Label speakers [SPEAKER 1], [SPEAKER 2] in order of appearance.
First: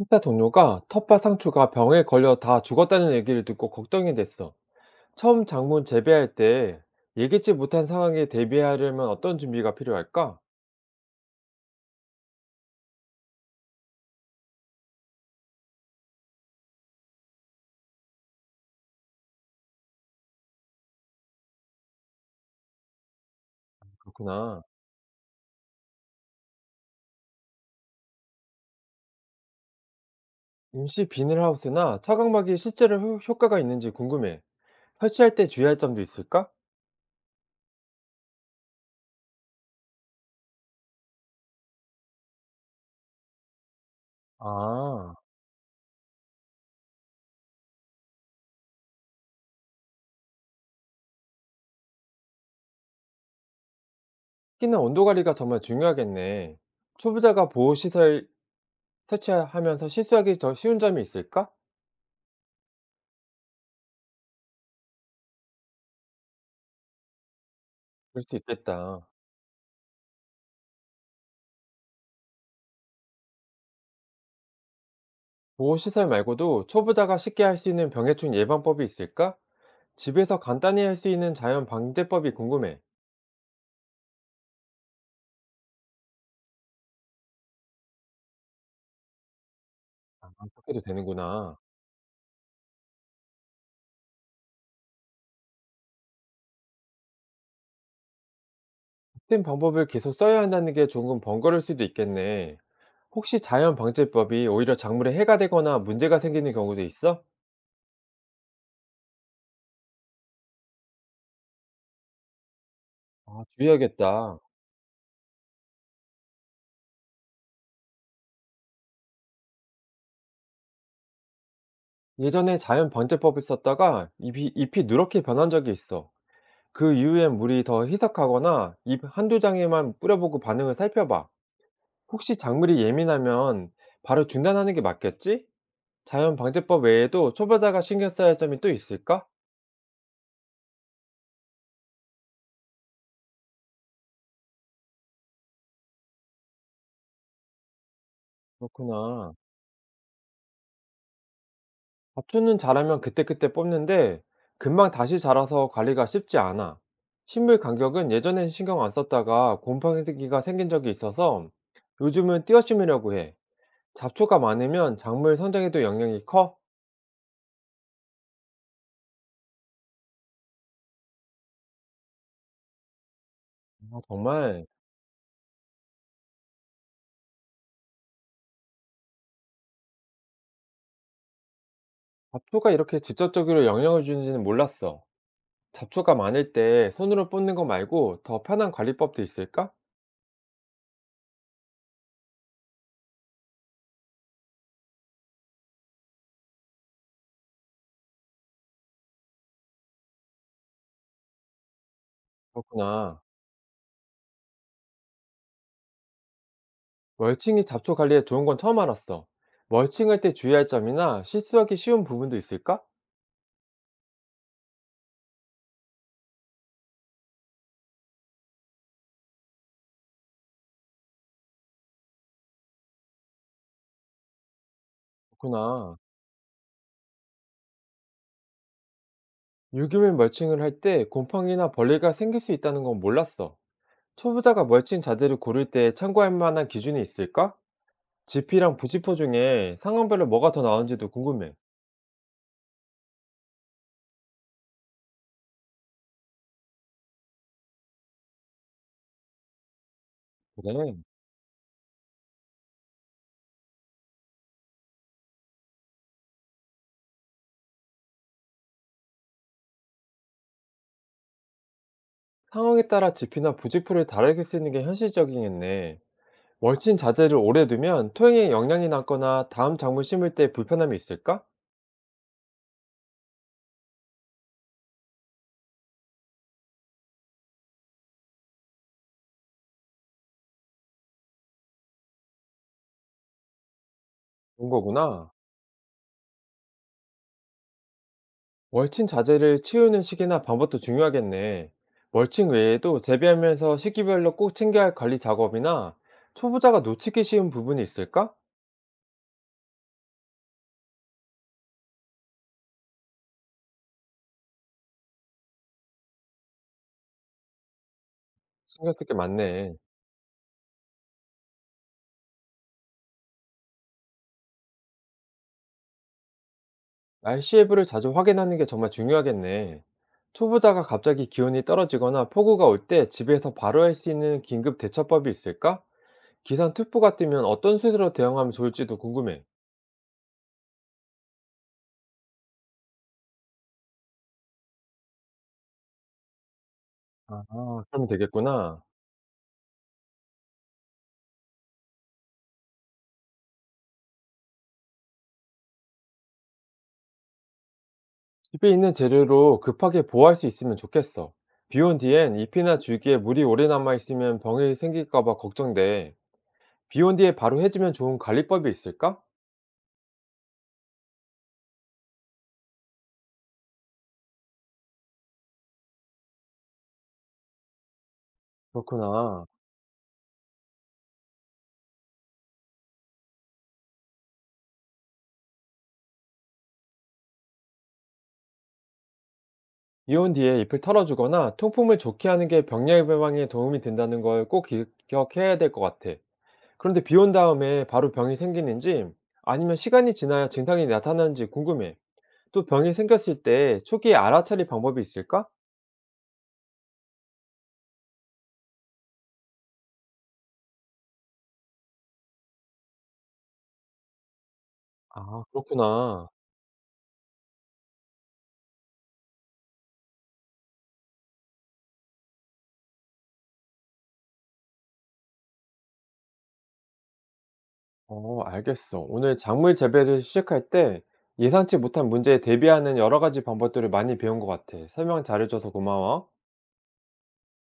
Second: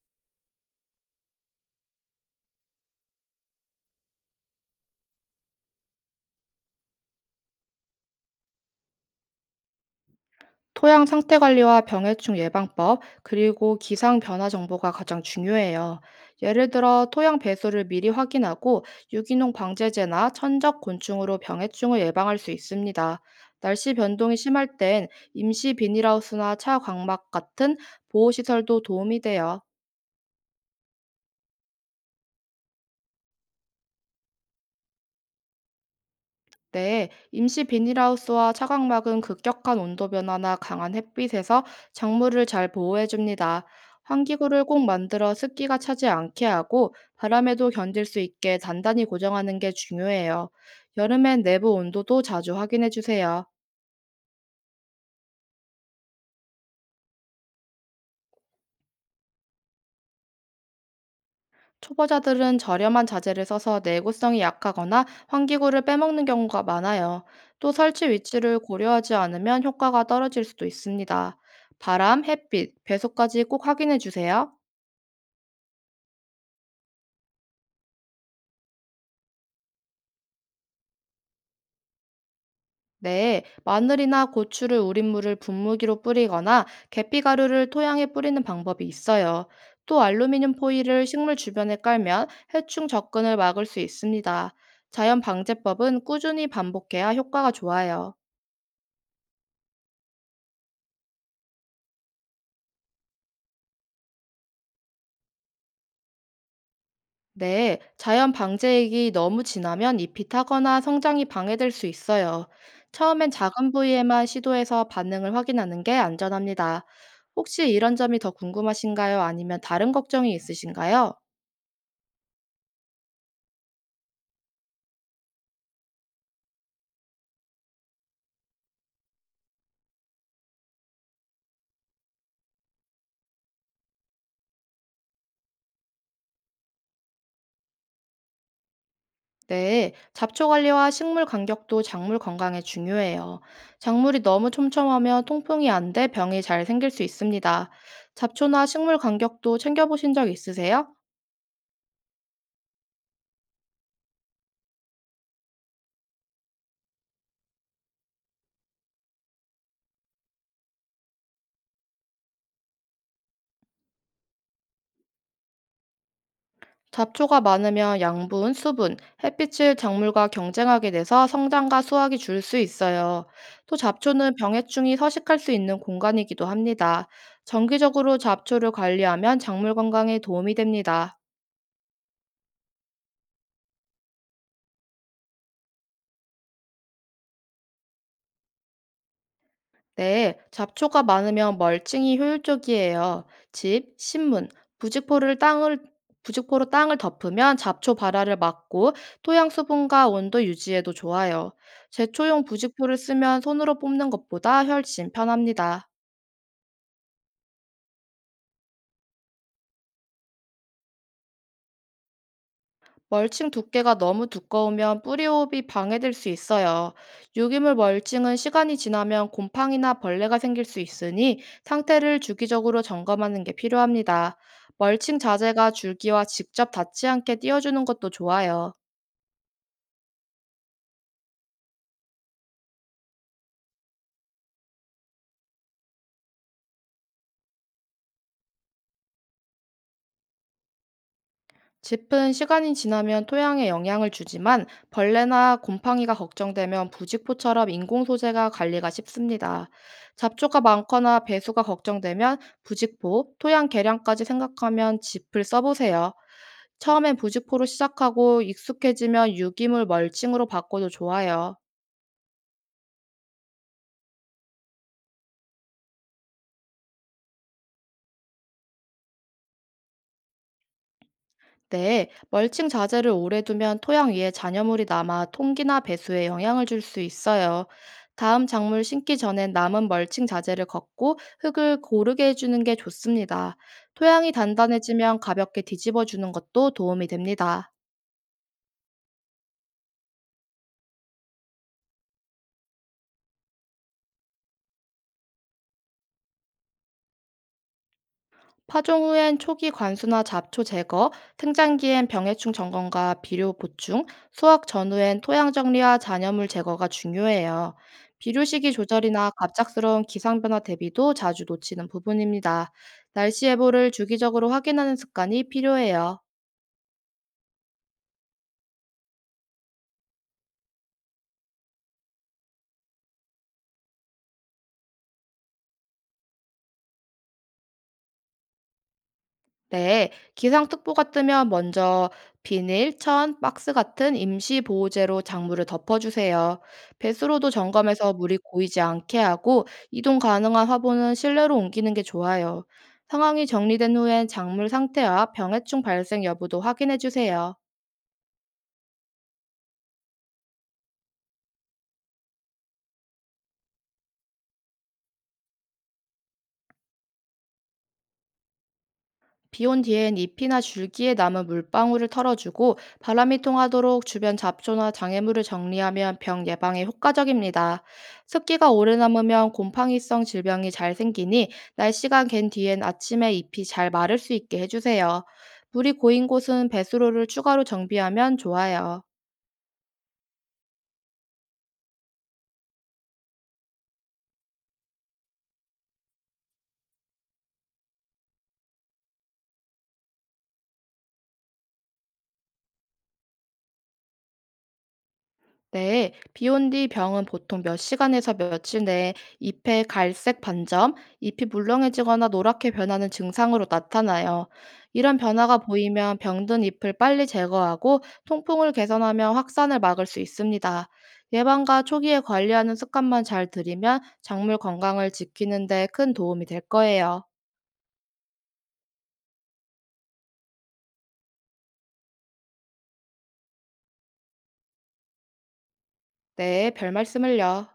[SPEAKER 1] 회사 동료가 텃밭 상추가 병에 걸려 다 죽었다는 얘기를 듣고 걱정이 됐어. 처음 작물 재배할 때 예기치 못한 상황에 대비하려면 어떤 준비가 필요할까?
[SPEAKER 2] 토양 상태 관리와 병해충 예방법, 그리고 기상 변화 정보가 가장 중요해요. 예를 들어 토양 배수를 미리 확인하고 유기농 방제제나 천적 곤충으로 병해충을 예방할 수 있습니다. 날씨 변동이
[SPEAKER 1] 그렇구나.
[SPEAKER 2] 심할 땐 임시 비닐하우스나 차 광막 같은 보호시설도 도움이 돼요.
[SPEAKER 1] 임시 비닐하우스나 차광막이 실제로 효과가 있는지 궁금해. 설치할 때 주의할 점도 있을까?
[SPEAKER 2] 네, 임시 비닐하우스와 차광막은 급격한 온도 변화나 강한 햇빛에서 작물을 잘 보호해 줍니다. 환기구를 꼭
[SPEAKER 1] 아,
[SPEAKER 2] 만들어 습기가 차지 않게 하고 바람에도 견딜 수 있게 단단히 고정하는 게 중요해요. 여름엔 내부 온도도 자주 확인해 주세요.
[SPEAKER 1] 특히나 온도 관리가 정말 중요하겠네. 초보자가 보호시설 설치하면서 실수하기 더 쉬운 점이 있을까?
[SPEAKER 2] 초보자들은 저렴한 자재를 써서 내구성이 약하거나 환기구를 빼먹는 경우가 많아요. 또 설치
[SPEAKER 1] 그럴 수
[SPEAKER 2] 위치를
[SPEAKER 1] 있겠다.
[SPEAKER 2] 고려하지 않으면 효과가 떨어질 수도 있습니다. 바람, 햇빛, 배수까지 꼭 확인해 주세요.
[SPEAKER 1] 보호시설 말고도 초보자가 쉽게 할 수 있는 병해충 예방법이 있을까? 집에서 간단히 할 수 있는 자연 방제법이 궁금해.
[SPEAKER 2] 네, 마늘이나 고추를 우린 물을 분무기로 뿌리거나 계피가루를 토양에 뿌리는 방법이 있어요. 또
[SPEAKER 1] 아,
[SPEAKER 2] 알루미늄
[SPEAKER 1] 해도
[SPEAKER 2] 포일을 식물
[SPEAKER 1] 되는구나.
[SPEAKER 2] 주변에 깔면 해충 접근을 막을 수 있습니다. 자연 방제법은 꾸준히 반복해야 효과가 좋아요.
[SPEAKER 1] 같은 방법을 계속 써야 한다는 게 조금 번거로울 수도 있겠네. 혹시 자연 방제법이 오히려 작물에 해가 되거나 문제가 생기는 경우도 있어?
[SPEAKER 2] 네, 자연 방제액이 너무 진하면 잎이 타거나 성장이 방해될 수 있어요. 처음엔
[SPEAKER 1] 아,
[SPEAKER 2] 작은 부위에만
[SPEAKER 1] 주의해야겠다.
[SPEAKER 2] 시도해서 반응을 확인하는 게 안전합니다. 혹시 이런 점이 더 궁금하신가요? 아니면 다른 걱정이 있으신가요?
[SPEAKER 1] 예전에 자연 방제법을 썼다가 잎이 누렇게 변한 적이 있어. 그 이후엔 물이 더 희석하거나 잎 한두 장에만 뿌려보고 반응을 살펴봐. 혹시 작물이 예민하면 바로 중단하는 게 맞겠지? 자연 방제법 외에도 초보자가 신경 써야 할 점이 또 있을까?
[SPEAKER 2] 네, 잡초 관리와 식물 간격도 작물 건강에 중요해요. 작물이 너무 촘촘하면 통풍이 안 돼 병이 잘 생길 수 있습니다. 잡초나 식물
[SPEAKER 1] 그렇구나.
[SPEAKER 2] 간격도 챙겨보신 적 있으세요?
[SPEAKER 1] 잡초는 자라면 그때그때 뽑는데 금방 다시 자라서 관리가 쉽지 않아. 식물 간격은 예전엔 신경 안 썼다가 곰팡이가 생긴 적이 있어서 요즘은 띄어 심으려고 해. 잡초가 많으면 작물 성장에도 영향이 커?
[SPEAKER 2] 잡초가 많으면 양분, 수분, 햇빛을 작물과 경쟁하게 돼서 성장과 수확이 줄 수 있어요. 또
[SPEAKER 1] 아,
[SPEAKER 2] 잡초는
[SPEAKER 1] 정말
[SPEAKER 2] 병해충이 서식할 수 있는 공간이기도 합니다. 정기적으로 잡초를 관리하면 작물 건강에 도움이 됩니다.
[SPEAKER 1] 잡초가 이렇게 직접적으로 영향을 주는지는 몰랐어. 잡초가 많을 때 손으로 뽑는 거 말고 더 편한 관리법도 있을까?
[SPEAKER 2] 네, 잡초가 많으면 멀칭이 효율적이에요. 집, 신문, 부직포를 땅을 부직포로 땅을 덮으면 잡초 발화를 막고 토양 수분과 온도 유지에도 좋아요. 제초용 부직포를
[SPEAKER 1] 그렇구나.
[SPEAKER 2] 쓰면 손으로 뽑는 것보다 훨씬 편합니다.
[SPEAKER 1] 멀칭이 잡초 관리에 좋은 건 처음 알았어. 멀칭할 때 주의할 점이나 실수하기 쉬운 부분도 있을까?
[SPEAKER 2] 멀칭 두께가 너무 두꺼우면 뿌리 호흡이 방해될 수 있어요. 유기물 멀칭은 시간이 지나면 곰팡이나 벌레가 생길 수 있으니 상태를 주기적으로 점검하는 게 필요합니다. 멀칭 자재가
[SPEAKER 1] 그렇구나.
[SPEAKER 2] 줄기와 직접 닿지 않게 띄워주는 것도 좋아요.
[SPEAKER 1] 유기물 멀칭을 할 때 곰팡이나 벌레가 생길 수 있다는 건 몰랐어. 초보자가 멀칭 자재를 고를 때 참고할 만한 기준이 있을까? 지피랑 부지포 중에 상황별로 뭐가 더 나은지도 궁금해.
[SPEAKER 2] 짚은 시간이 지나면 토양에 영향을 주지만 벌레나 곰팡이가 걱정되면 부직포처럼 인공 소재가 관리가 쉽습니다. 잡초가
[SPEAKER 1] 그래.
[SPEAKER 2] 많거나 배수가 걱정되면 부직포, 토양 개량까지 생각하면 짚을 써보세요. 처음엔 부직포로 시작하고 익숙해지면 유기물 멀칭으로 바꿔도 좋아요.
[SPEAKER 1] 상황에 따라 지피나 부지포를 다르게 쓰는 게 현실적이겠네. 멀칭 자재를 오래 두면 토양에 영향이 남거나 다음 작물 심을 때 불편함이 있을까?
[SPEAKER 2] 네, 멀칭 자재를 오래 두면 토양 위에 잔여물이 남아 통기나 배수에 영향을 줄 수 있어요. 다음 작물 심기 전엔 남은 멀칭 자재를 걷고 흙을 고르게 해주는 게 좋습니다. 토양이
[SPEAKER 1] 그런
[SPEAKER 2] 단단해지면
[SPEAKER 1] 거구나.
[SPEAKER 2] 가볍게 뒤집어 주는 것도 도움이 됩니다.
[SPEAKER 1] 멀칭 자재를 치우는 시기나 방법도 중요하겠네. 멀칭 외에도 재배하면서 시기별로 꼭 챙겨야 할 관리 작업이나 초보자가 놓치기 쉬운 부분이 있을까?
[SPEAKER 2] 파종 후엔 초기 관수나 잡초 제거, 생장기엔 병해충 점검과 비료 보충, 수확 전후엔 토양 정리와 잔여물 제거가 중요해요. 비료 시기
[SPEAKER 1] 신경 쓸 게
[SPEAKER 2] 조절이나
[SPEAKER 1] 많네.
[SPEAKER 2] 갑작스러운 기상 변화 대비도 자주 놓치는 부분입니다. 날씨 예보를 주기적으로 확인하는 습관이 필요해요.
[SPEAKER 1] 날씨 앱를 자주 확인하는 게 정말 중요하겠네. 초보자가 갑자기 기온이 떨어지거나 폭우가 올 때 집에서 바로 할 수 있는 긴급 대처법이 있을까? 기상특보가 뜨면 어떤 수로 대응하면 좋을지도 궁금해.
[SPEAKER 2] 네, 기상특보가 뜨면 먼저 비닐, 천, 박스 같은 임시 보호제로 작물을 덮어주세요.
[SPEAKER 1] 아,
[SPEAKER 2] 배수로도
[SPEAKER 1] 그러면
[SPEAKER 2] 점검해서 물이 고이지
[SPEAKER 1] 되겠구나.
[SPEAKER 2] 않게 하고 이동 가능한 화분은 실내로 옮기는 게 좋아요. 상황이 정리된 후엔 작물 상태와 병해충 발생 여부도 확인해 주세요.
[SPEAKER 1] 집에 있는 재료로 급하게 보호할 수 있으면 좋겠어. 비온 뒤엔 잎이나 줄기에 물이 오래 남아 있으면 병이 생길까 봐 걱정돼. 비온 뒤에 바로 해주면 좋은 관리법이 있을까?
[SPEAKER 2] 비 온 뒤엔 잎이나 줄기에 남은 물방울을 털어주고 바람이 통하도록 주변 잡초나 장애물을 정리하면 병 예방에 효과적입니다. 습기가 오래
[SPEAKER 1] 그렇구나.
[SPEAKER 2] 남으면 곰팡이성 질병이 잘 생기니 날씨가 갠 뒤엔 아침에 잎이 잘 마를 수 있게 해주세요. 물이 고인 곳은 배수로를 추가로 정비하면 좋아요.
[SPEAKER 1] 비온 뒤에 잎을 털어주거나 통풍을 좋게 하는 게 병 예방에 도움이 된다는 걸 꼭 기억해야 될 것 같아. 그런데 비온 다음에 바로 병이 생기는지 아니면 시간이 지나야 증상이 나타나는지 궁금해. 또 병이 생겼을 때 초기에 알아차릴 방법이 있을까?
[SPEAKER 2] 네, 비온 뒤 병은 보통 몇 시간에서 며칠 내에 잎의 갈색 반점, 잎이 물렁해지거나 노랗게 변하는 증상으로 나타나요. 이런
[SPEAKER 1] 아,
[SPEAKER 2] 변화가 보이면
[SPEAKER 1] 그렇구나.
[SPEAKER 2] 병든 잎을 빨리 제거하고 통풍을 개선하며 확산을 막을 수 있습니다. 예방과 초기에 관리하는 습관만 잘 들이면 작물 건강을 지키는 데 큰 도움이 될 거예요.
[SPEAKER 1] 알겠어. 오늘 작물 재배를 시작할 때 예상치 못한 문제에 대비하는 여러 가지 방법들을 많이 배운 것 같아. 설명 잘해줘서 고마워.
[SPEAKER 2] 네, 별 말씀을요.